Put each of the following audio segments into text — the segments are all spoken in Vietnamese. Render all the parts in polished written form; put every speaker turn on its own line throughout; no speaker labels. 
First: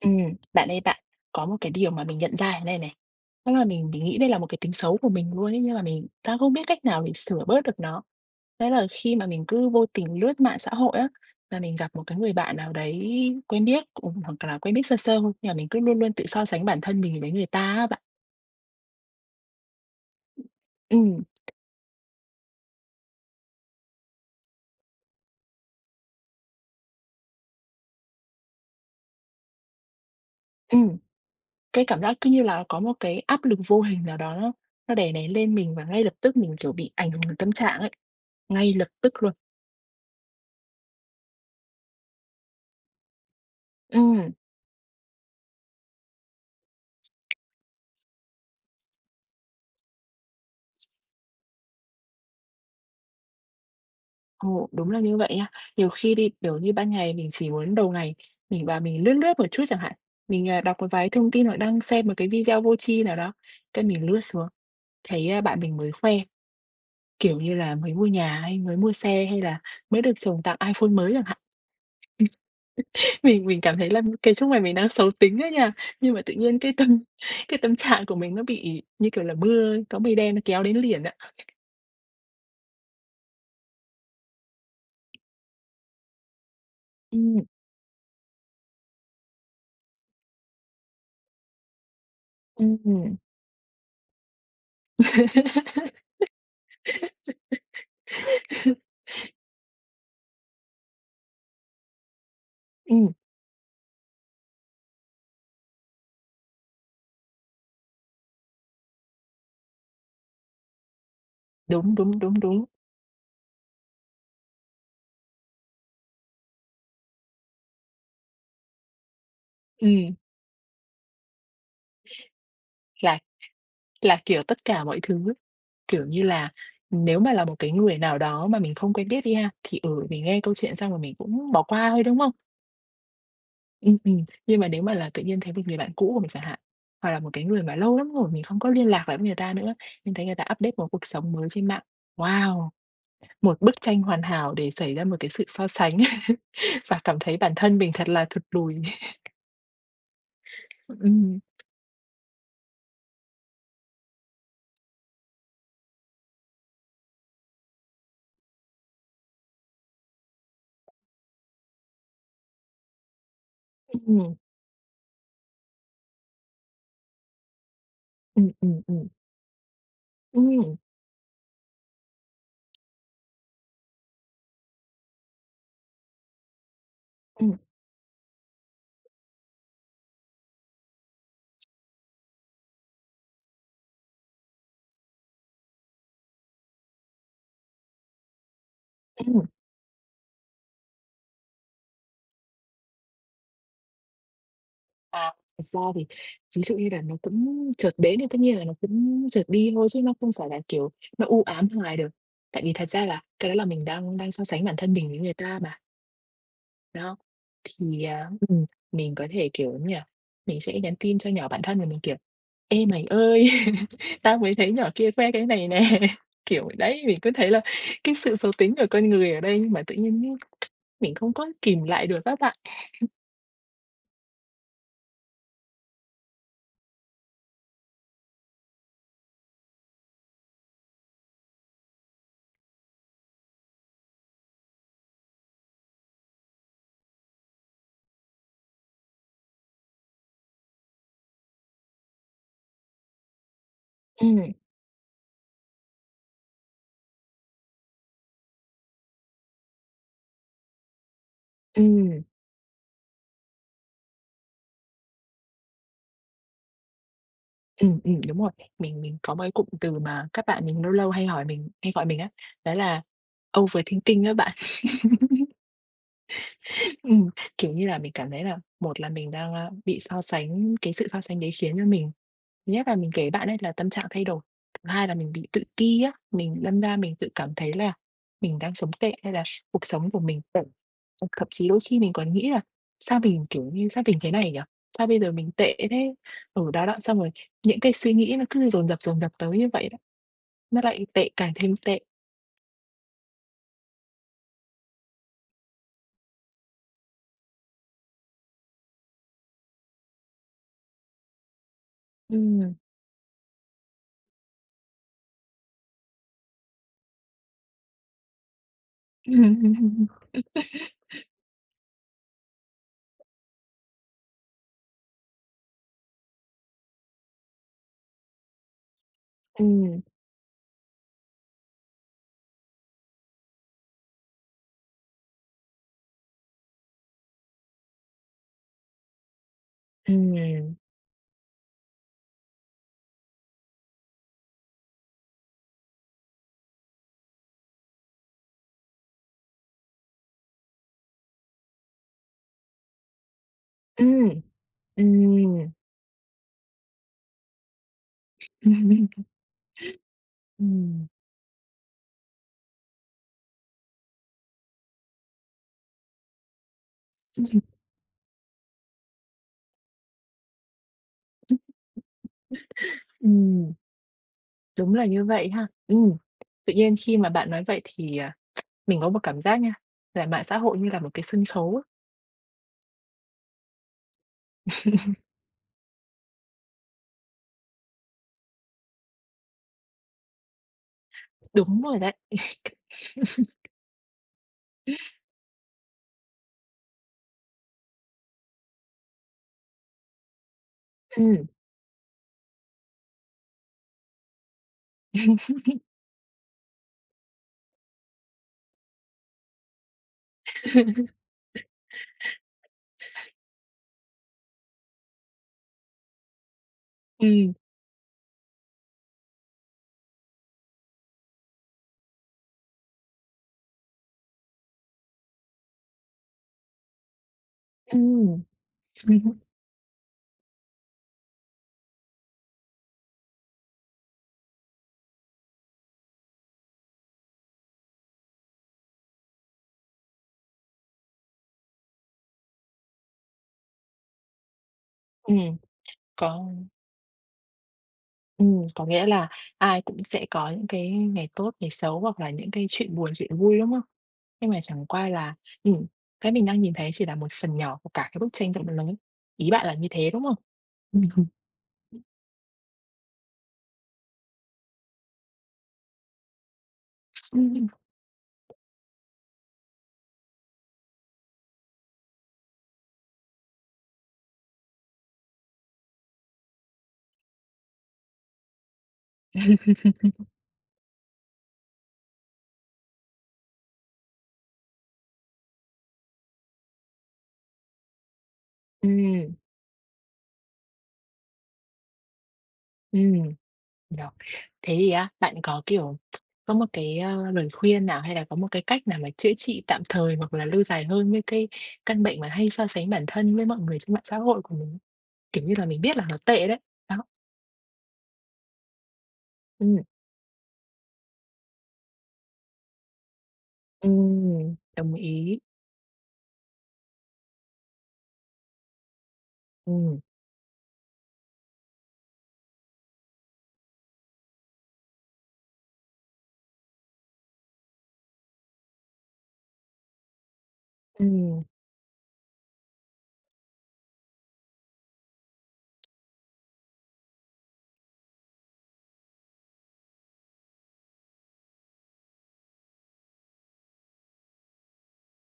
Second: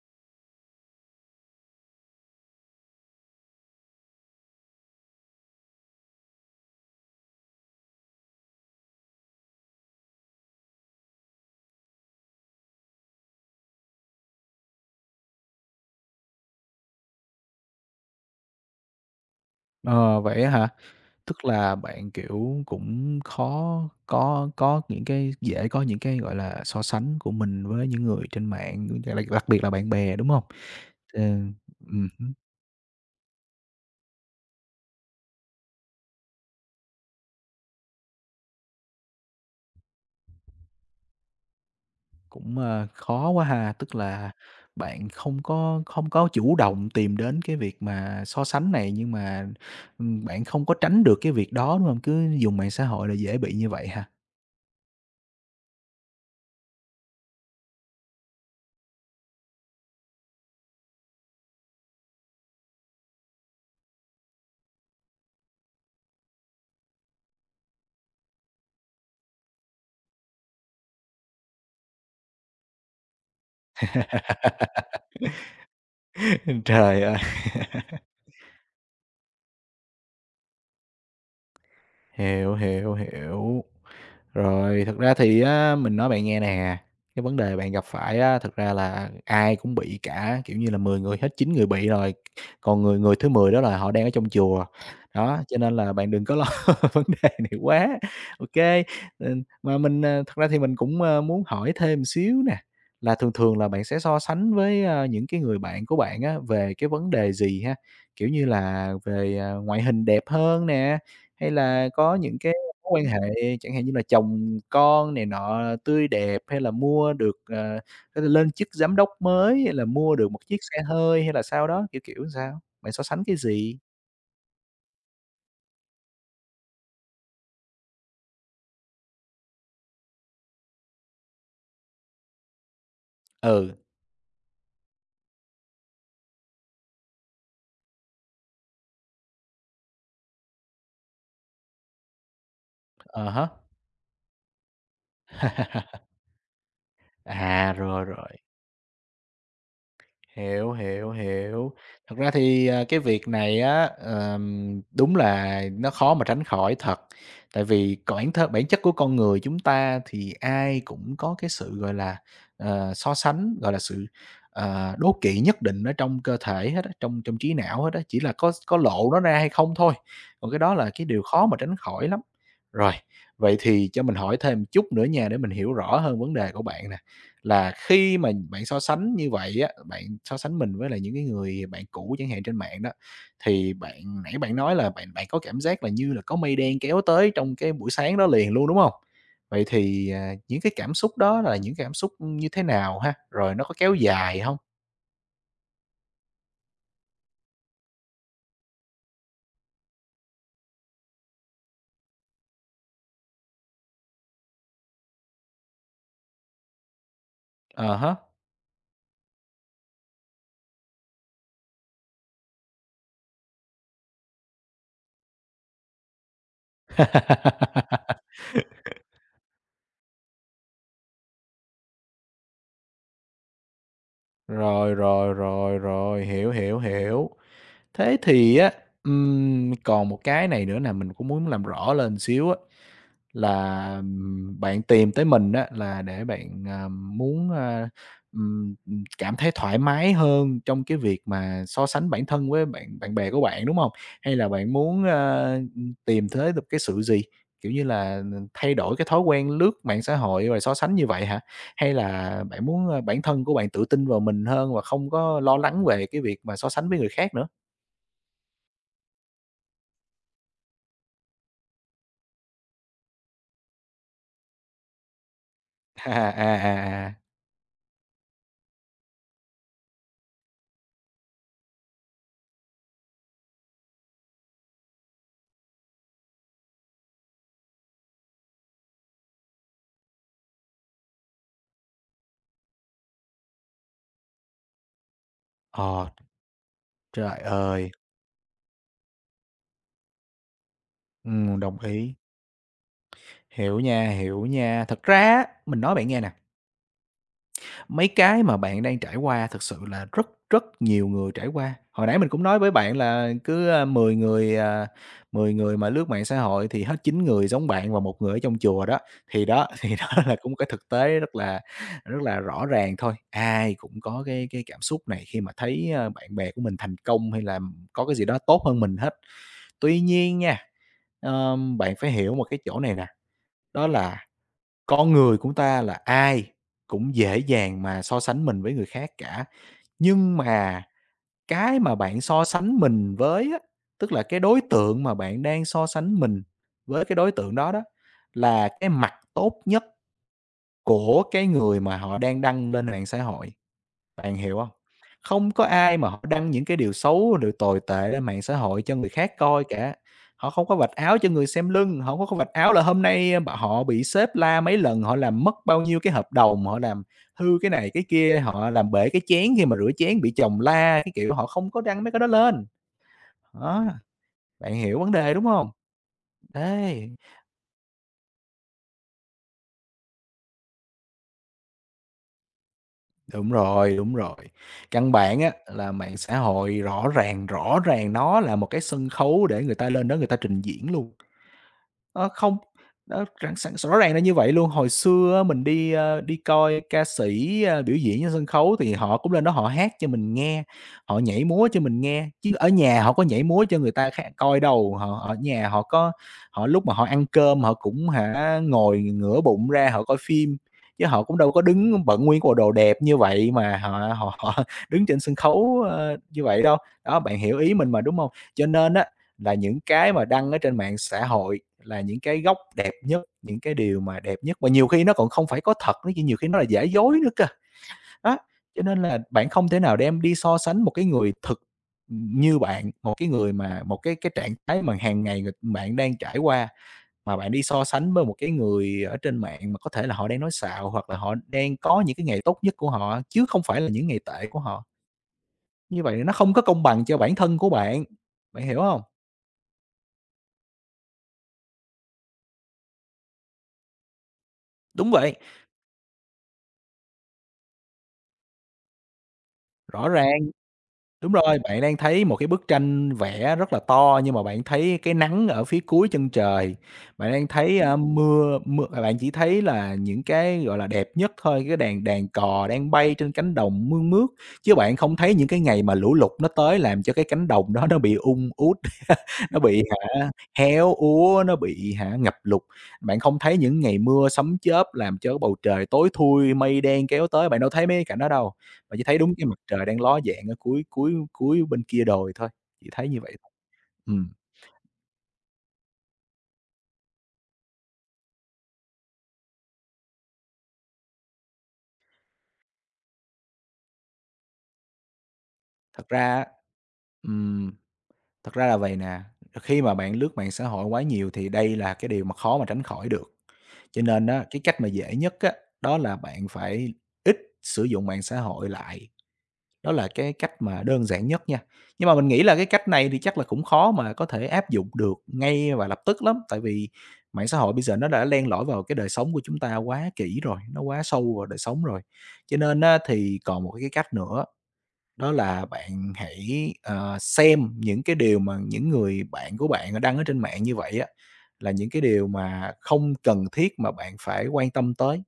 Ừm, Bạn ơi bạn, có một cái điều mà mình nhận ra thế này này, tức là mình nghĩ đây là một cái tính xấu của mình luôn ấy, nhưng mà mình đang không biết cách nào để sửa bớt được nó. Đấy là khi mà mình cứ vô tình lướt mạng xã hội á, và mình gặp một cái người bạn nào đấy quen biết, cũng hoặc là quen biết sơ sơ thôi, nhưng mà mình cứ luôn luôn tự so sánh bản thân mình với người ta á bạn.
Ờ, vậy á hả?
Ừm,
Tức là bạn, kiểu, cũng khó có những cái dễ có những cái, gọi là, so sánh của mình với những người trên mạng, đặc đặc biệt là bạn bè, đúng không?
ừm,
Ờ,
cái cảm
ừm
giác cứ như là có một cái áp lực vô hình nào đó nó đè nén lên mình và ngay lập tức mình, kiểu, bị ảnh hưởng tâm trạng ấy, ngay lập tức luôn.
cũng, ờ, khó quá ha, tức là
Ừm.
bạn không có chủ động tìm đến cái việc mà so sánh này, nhưng mà, bạn không có tránh được cái việc đó, đúng không? Cứ dùng mạng xã hội là dễ bị như vậy ha.
Ồ, đúng là như vậy nha. Nhiều khi đi, kiểu như, ban ngày mình chỉ muốn đầu ngày mình và mình lướt lướt một chút chẳng hạn, mình, à, đọc một vài thông tin hoặc đang xem một cái video vô tri nào đó, cái mình lướt xuống, thấy, a, bạn mình mới khoe, kiểu như là, mới mua nhà hay mới mua xe hay là mới được chồng tặng iPhone mới chẳng hạn. Mình cảm thấy là cái lúc này mình đang xấu tính ấy nha, nhưng mà tự nhiên cái tâm
Trời ơi!
cái tâm trạng của mình nó bị, như kiểu là, mưa có mây đen nó kéo đến liền á.
Hiểu, hiểu, hiểu. Rồi, thật ra thì á, mình nói bạn nghe nè,
Ừ.
cái vấn đề bạn gặp phải á, thật ra là ai cũng bị cả, kiểu như là, 10 người hết 9 người bị rồi, còn người người
Ừ.
thứ 10 đó là họ đang ở trong chùa. Đó, cho nên là bạn đừng có lo vấn đề này quá, ok. kê. Ờ, mà mình, ờ, thật ra thì mình cũng, ơ, muốn hỏi thêm một xíu nè,
Ừ.
là thường thường là bạn sẽ so sánh với, ơ, những cái người bạn của bạn á, về cái vấn đề gì ha? Kiểu như là về, à, ngoại hình đẹp hơn nè, hay là
Đúng,
có
đúng,
những
đúng,
cái
đúng.
mối quan hệ, chẳng hạn như là chồng con này nọ tươi đẹp, hay là mua được, ờ, có thể lên chức giám đốc mới, hay là
Ừm.
mua được một chiếc xe hơi hay là sao đó, kiểu, kiểu sao? Bạn so
Là
sánh cái gì?
là, kiểu, tất cả mọi thứ, kiểu như là, nếu mà là một cái người nào đó mà mình không quen biết đi ha, thì, ừ, mình nghe câu chuyện xong rồi mình cũng bỏ qua thôi, đúng không?
Ừ,
Nhưng mà nếu mà là tự nhiên thấy một người bạn cũ của mình chẳng hạn, hoặc là một cái người mà lâu lắm rồi mình không có liên lạc lại với người ta nữa, nhưng thấy người ta update một cuộc sống mới trên mạng. Wow!
ờ hả.
Một bức tranh hoàn hảo để xảy ra một cái sự so sánh và cảm thấy bản
À,
thân mình
rồi,
thật là
rồi.
thụt lùi.
Hiểu, hiểu,
Ừm,
hiểu. Thật ra thì, à, cái việc này á, đúng là nó khó mà tránh khỏi thật. Tại vì bản thân bản chất của con người chúng ta thì ai cũng có cái sự, gọi là, ờ, so sánh, gọi là, sự,
ừm,
ờ, đố kỵ nhất định ở trong cơ thể hết á, trong trong trí não hết á, chỉ là có
ừm.
lộ nó ra hay không thôi. Còn cái đó
Ừm,
là cái điều khó mà tránh khỏi lắm. Rồi, vậy thì cho mình hỏi thêm chút nữa nha để mình hiểu rõ hơn vấn đề của bạn nè.
ừm,
Là khi mà bạn so sánh như vậy á, bạn so sánh mình với lại những cái người bạn cũ chẳng hạn trên mạng đó, thì bạn nãy bạn nói là bạn bạn có cảm giác là như là có mây đen kéo tới trong cái buổi sáng đó liền luôn, đúng không?
ừm.
Vậy thì, à, những cái cảm xúc đó là những cảm xúc như thế nào ha? Rồi nó có kéo dài không?
Ờ, thật ra thì ví dụ như là nó cũng chợt đến thì tất nhiên là nó cũng chợt đi thôi chứ nó không phải là, kiểu, nó u ám hoài được. Tại vì thật ra là cái đó là mình đang đang so sánh bản thân mình với người ta mà, đó.
À
Thì,
hả?
à, mình có thể, kiểu như là, mình sẽ nhắn tin cho nhỏ bản thân của mình, kiểu: "Ê, mày ơi, tao mới thấy nhỏ kia khoe cái này nè." Kiểu đấy, mình cứ thấy là cái sự xấu tính của con người ở đây nhưng mà tự nhiên mình không có kìm lại được các bạn.
Rồi, rồi, rồi, rồi, hiểu, hiểu, hiểu. Thế thì á, còn một cái này nữa là mình cũng muốn làm rõ lên xíu á, là, bạn tìm tới mình á là để bạn, à, muốn, a, ừm, cảm thấy thoải mái hơn trong cái việc mà so sánh bản thân với bạn bạn bè của bạn, đúng không?
Ừ.
Hay là bạn muốn, a, tìm thấy được cái sự gì? Kiểu như là, ừ, thay đổi cái thói quen lướt mạng xã hội rồi so sánh như vậy hả? Hay
Ừ.
là bạn muốn, a, bản thân của bạn tự tin vào mình hơn và không có lo lắng về cái việc mà so sánh với người khác nữa?
Ừ. Đúng rồi. Mình có một cái cụm từ mà các bạn mình lâu lâu hay hỏi mình hay gọi mình á, đó là overthinking á bạn.
À, à, à, à.
Ừm, Kiểu như là, mình cảm thấy là một là mình đang, a, bị so sánh cái sự so sánh đấy khiến cho mình thứ nhất là mình kể bạn ấy là tâm trạng thay đổi, thứ hai là mình bị tự ti á, mình đâm ra mình tự cảm thấy là mình đang sống tệ hay là cuộc sống của mình tệ. Thậm chí đôi khi mình còn nghĩ là "Sao mình, kiểu như, sao mình thế này nhỉ? Sao bây giờ mình tệ
Ờ,
thế?" Ở đó đó, xong rồi
trời
những
ơi!
cái suy nghĩ nó cứ dồn dập tới như vậy đó, nó lại tệ càng thêm
Đồng
tệ.
ý. Hiểu nha, hiểu nha. Thật ra á, mình nói bạn nghe nè, mấy cái mà bạn đang trải qua thực sự là rất rất nhiều người trải qua. Hồi nãy mình cũng nói với
Ừm.
bạn là cứ, a, 10 người, à, 10 người mà lướt mạng xã hội thì hết 9 người giống bạn và một người ở trong chùa đó. Thì đó, thì đó là cũng cái thực tế rất là rõ ràng thôi. Ai cũng có cái cảm xúc này khi mà thấy, a, bạn bè của mình thành công hay là có cái gì đó tốt hơn mình hết.
Ừm. Ừm.
Tuy nhiên nha, bạn phải hiểu một cái chỗ này nè, đó là con người của ta là ai cũng dễ dàng mà so sánh mình với người khác cả, nhưng
Ừm.
mà cái mà bạn so sánh mình với á, tức là cái đối tượng mà bạn đang so sánh mình với cái đối tượng đó đó, là cái mặt tốt nhất của cái người mà họ đang đăng lên mạng xã hội. Bạn
Ừm.
hiểu hông? Không có
Ừm.
ai mà họ đăng những cái điều xấu, điều tồi tệ lên mạng xã hội cho người khác coi cả. Họ không có vạch
Ừm,
áo cho người xem lưng, họ không có vạch áo là hôm nay b họ bị sếp la mấy lần, họ làm mất bao nhiêu cái hợp đồng, họ làm hư cái này cái kia, họ làm bể cái chén khi mà rửa chén bị chồng la, cái kiểu, họ không có đăng mấy cái đó lên.
ừm,
Đó, bạn
đúng
hiểu
là
vấn
như
đề, đúng
vậy ha.
hông?
Tự nhiên
Đấy,
khi mà bạn nói vậy thì, à, mình có một cảm giác nha, là mạng xã hội như là một cái sân khấu á.
đúng rồi, đúng rồi. Căn bản á là mạng xã hội rõ ràng nó là một cái sân khấu để người ta lên đó người ta trình diễn luôn.
Đúng rồi đấy.
Ơ, không, nó rẳng sẵn rõ ràng là như vậy luôn. Hồi xưa á mình đi, ơ, đi coi ca sĩ, a, biểu diễn trên sân khấu thì họ cũng lên đó họ hát cho mình nghe, họ nhảy
Ừm.
múa cho mình nghe, chứ ở nhà họ có nhảy múa cho người ta khác coi đâu. Họ ở nhà họ có họ lúc mà họ ăn cơm họ cũng hả, ngồi ngửa bụng ra họ coi phim, chứ họ cũng đâu có đứng bận nguyên cái bộ đồ đẹp như vậy mà họ họ họ đứng trên sân khấu, ơ, như vậy đâu. Đó, bạn
Ừm,
hiểu ý mình mà, đúng hông? Cho nên á là những cái mà đăng ở trên mạng xã hội là những cái góc đẹp nhất, những cái điều mà đẹp nhất và nhiều khi nó còn không phải có thật nữa, nhiều khi nó là giả dối nữa cơ. Đó,
ừm.
cho nên là bạn không thể nào đem đi so sánh một cái người thực như bạn, một cái người mà một cái trạng thái mà hàng ngày người bạn đang trải qua, mà bạn đi so sánh với một cái người ở trên mạng mà có thể là họ đang nói xạo hoặc là họ đang có những cái ngày tốt nhất của họ, chứ không phải là những ngày tệ của họ.
Ừm,
Như vậy nó
có
không có công bằng cho bản thân của bạn, bạn
ừm,
hiểu
có
không?
nghĩa là ai cũng sẽ có những cái ngày tốt, ngày xấu hoặc là những cái chuyện buồn, chuyện vui, đúng không? Nhưng mà chẳng qua
Đúng
là,
vậy,
ừm, cái mình đang nhìn thấy chỉ là một phần nhỏ của cả cái bức tranh rộng lớn. Ý bạn là như
rõ
thế, đúng không?
ràng. Đúng rồi, bạn đang thấy một cái bức tranh vẽ rất là to nhưng mà bạn thấy cái nắng ở phía cuối chân trời, bạn
Ừ.
đang thấy, ừm, mưa mưa à, bạn chỉ thấy là những cái, gọi là, đẹp nhất thôi, cái đàn đàn cò đang bay trên cánh đồng mương mướt, chứ bạn không thấy những cái ngày mà lũ lụt nó tới làm cho cái cánh đồng đó nó bị ung út nó bị hả, héo úa, nó bị hả, ngập lụt. Bạn không thấy những ngày mưa sấm chớp làm cho bầu trời tối thui, mây đen kéo tới, bạn đâu thấy mấy cái cảnh đó đâu. Bạn chỉ thấy
Ừm,
đúng cái mặt trời đang ló dạng ở cuối cuối cuối bên kia đồi thôi, chỉ thấy
ừm,
như vậy thôi.
Rồi.
Ừm,
Thế thì á, bạn có, kiểu, có một cái, ơ, lời khuyên nào hay là có một cái cách nào mà chữa trị tạm thời hoặc là lâu dài hơn với cái căn bệnh mà hay so sánh bản thân với mọi người trên mạng xã hội của mình? Kiểu như là, mình biết là
thật
nó
ra á,
tệ đấy. Đó,
ừm, thật ra là vậy nè, khi
ừm.
mà bạn lướt mạng xã hội quá nhiều thì đây là cái điều mà khó mà tránh khỏi được. Cho nên á, cái cách mà
Đồng
dễ nhất
ý.
á, đó là bạn phải ít sử dụng mạng xã hội lại. Đó
Ừm,
là cái cách mà đơn giản nhất nha. Nhưng mà mình nghĩ là cái cách này thì chắc là cũng khó mà có thể áp dụng được ngay và lập tức lắm, tại vì mạng xã hội bây giờ nó đã len lỏi vào cái đời sống của chúng ta quá kỹ rồi, nó quá sâu
ừm,
vào đời sống rồi. Cho nên á, thì còn một cái cách nữa, đó là bạn hãy, ờ, xem những cái điều mà những người bạn của bạn đăng ở trên mạng như vậy á, là những cái điều mà không cần thiết mà bạn phải quan tâm tới.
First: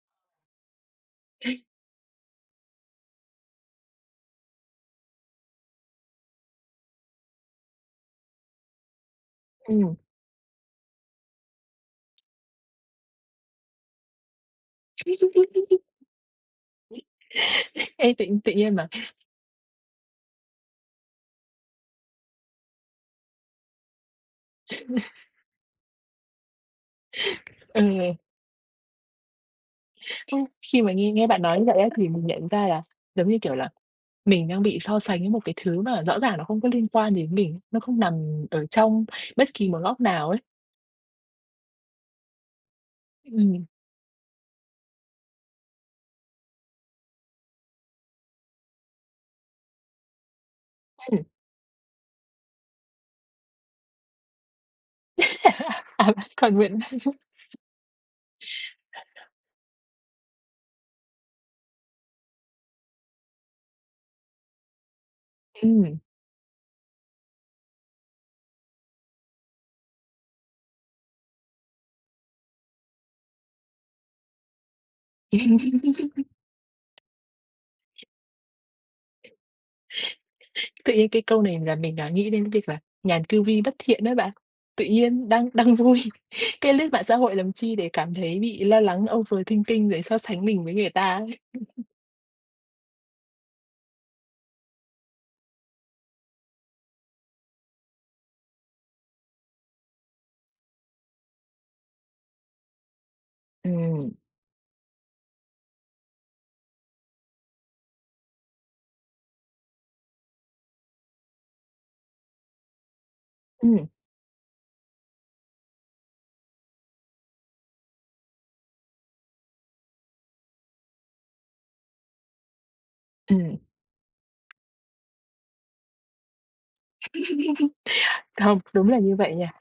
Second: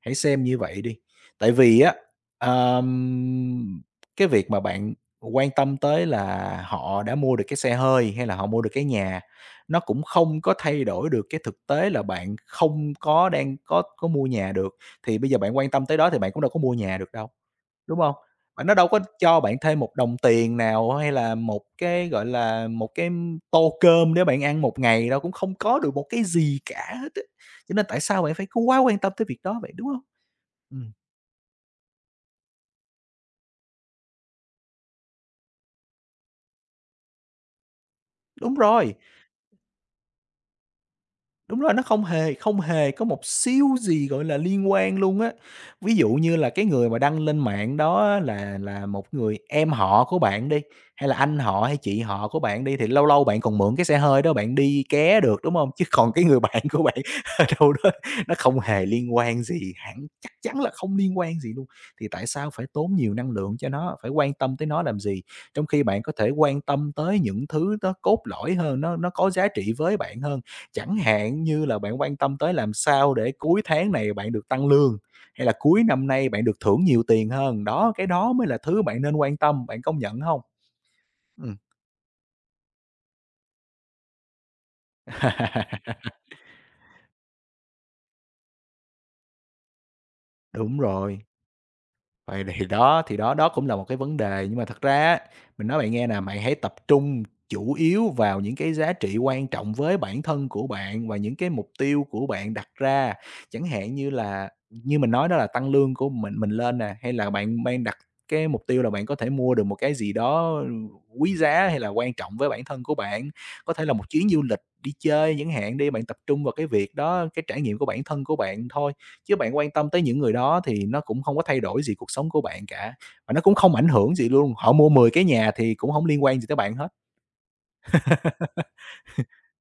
Hãy xem như vậy đi. Tại vì á, ờm, cái việc mà bạn quan tâm tới là họ đã mua được cái xe hơi hay là họ mua được cái nhà, nó
ừm.
cũng không có thay đổi được cái thực tế là bạn không có đang có mua nhà được. Thì bây giờ bạn quan tâm tới đó thì bạn cũng đâu có mua nhà được đâu, đúng
Ê,
không?
tự tự
Và
nhiên
nó
mà,
đâu có cho bạn thêm một đồng tiền nào hay là một cái, gọi là, một cái tô cơm để bạn ăn một ngày đâu, cũng không có được một cái gì cả hết á. Cho nên tại
ừ,
sao bạn phải quá quan tâm tới việc đó vậy, đúng không?
khi mà
Ừm,
nghe nghe bạn nói như vậy á, thì mình nhận ra là, giống như kiểu là mình đang bị so sánh với một cái thứ mà rõ ràng nó không có liên quan đến mình, nó không nằm
đúng
ở
rồi.
trong bất kỳ một góc nào ấy.
Đúng rồi, nó không hề có một
Ừm, ừm.
xíu gì, gọi là, liên quan luôn á. Ví dụ như là cái người mà đăng lên mạng đó á là một người em họ của bạn đi, hay là anh họ hay chị họ của bạn đi, thì lâu lâu bạn còn mượn cái xe hơi đó bạn đi ké được, đúng không? Chứ
À,
còn
vẫn
cái người
còn
bạn
Nguyễn
của bạn ở đâu đó nó không hề liên quan gì, hẳn chắc chắn là không liên quan gì luôn, thì tại sao phải tốn nhiều năng lượng cho nó, phải quan tâm tới nó làm gì? Trong khi
ừm.
bạn có thể quan tâm tới những thứ nó cốt lõi hơn, nó có giá trị với bạn hơn. Chẳng hạn như là bạn quan tâm tới làm sao để cuối tháng này bạn được tăng lương, hay là cuối năm nay bạn được thưởng nhiều tiền hơn. Đó, cái đó mới là thứ bạn nên quan tâm, bạn công nhận không?
Tự nhiên cái câu
Ừm.
này là mình, đã nghĩ đến cái việc là "Nhàn cư vi bất thiện" đấy bạn. Tự nhiên đang đang vui, cái lướt mạng xã hội làm chi để cảm thấy bị lo lắng overthinking rồi so sánh mình với
Đúng
người ta
rồi.
ấy.
Vậy thì đó đó cũng là một cái vấn đề, nhưng mà thật ra á, mình nói bạn nghe nè, bạn hãy tập trung chủ yếu vào những cái giá trị quan trọng với bản thân của bạn và những cái mục tiêu của bạn đặt ra. Chẳng hạn
Ừm,
như là như mình nói đó là tăng lương của mình lên nè, hay là bạn đang đặt cái mục tiêu là bạn có thể mua được một cái gì đó, quý giá hay là quan trọng với bản thân của bạn. Có thể
ừm,
là một chuyến du lịch, đi chơi chẳng hạn đi, bạn tập trung vào cái việc đó, cái trải nghiệm của bản thân của bạn thôi. Chứ bạn quan tâm tới những người đó thì nó cũng không có thay đổi gì cuộc sống của bạn cả, và nó cũng
ừm.
không ảnh hưởng gì luôn, họ mua 10 cái nhà thì cũng không liên quan gì tới bạn hết.
Không, đúng là như vậy nha.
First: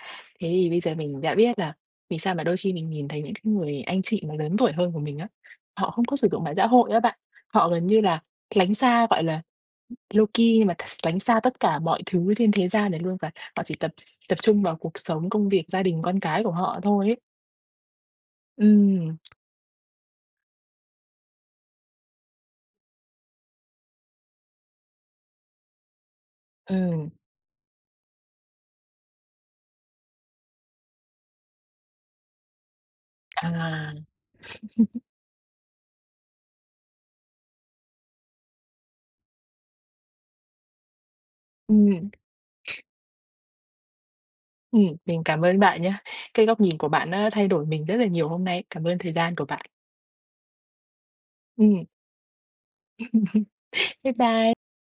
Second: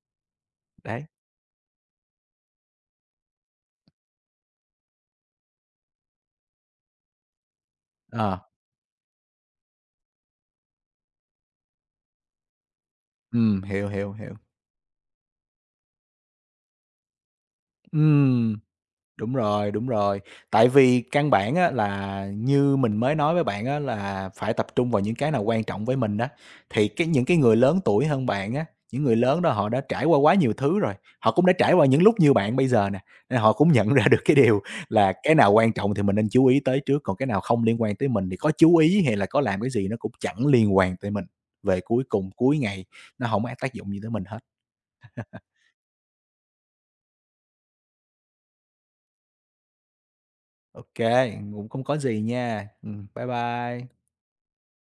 Thế thì bây giờ
Đấy,
mình đã biết là vì sao mà đôi khi mình nhìn thấy những cái người anh chị mà lớn tuổi hơn của mình á, họ không có sử dụng mạng xã hội á bạn. Họ gần như là
ờ,
lánh xa, gọi là, low key nhưng mà lánh xa tất cả mọi thứ trên thế gian này luôn và họ chỉ
hiểu,
tập
hiểu, hiểu.
tập trung vào cuộc sống, công việc, gia đình, con cái của họ thôi ấy.
Ừm.
Ừm,
Đúng rồi, đúng rồi. Tại vì căn bản á là như mình mới nói với bạn á là phải tập trung vào những cái nào quan trọng với mình đó. Thì cái
ừm,
những cái người lớn tuổi hơn bạn á, những người lớn đó họ đã trải qua quá nhiều thứ rồi, họ cũng đã trải qua những lúc như bạn bây giờ nè, nên họ cũng
à,
nhận ra được cái điều là cái nào quan trọng thì mình nên chú ý tới trước, còn cái nào không liên quan tới mình thì có chú ý hay là có làm cái gì nó cũng chẳng liên quan tới mình. Về cuối
ừm,
cùng, cuối ngày nó không có tác dụng gì tới mình hết.
mình cảm ơn bạn nhé. Cái góc nhìn của bạn đã thay đổi mình rất là nhiều hôm nay. Cảm ơn thời gian của bạn.
Ok, cũng không
Ừm,
có gì nha. Bye bye.
Bye bye.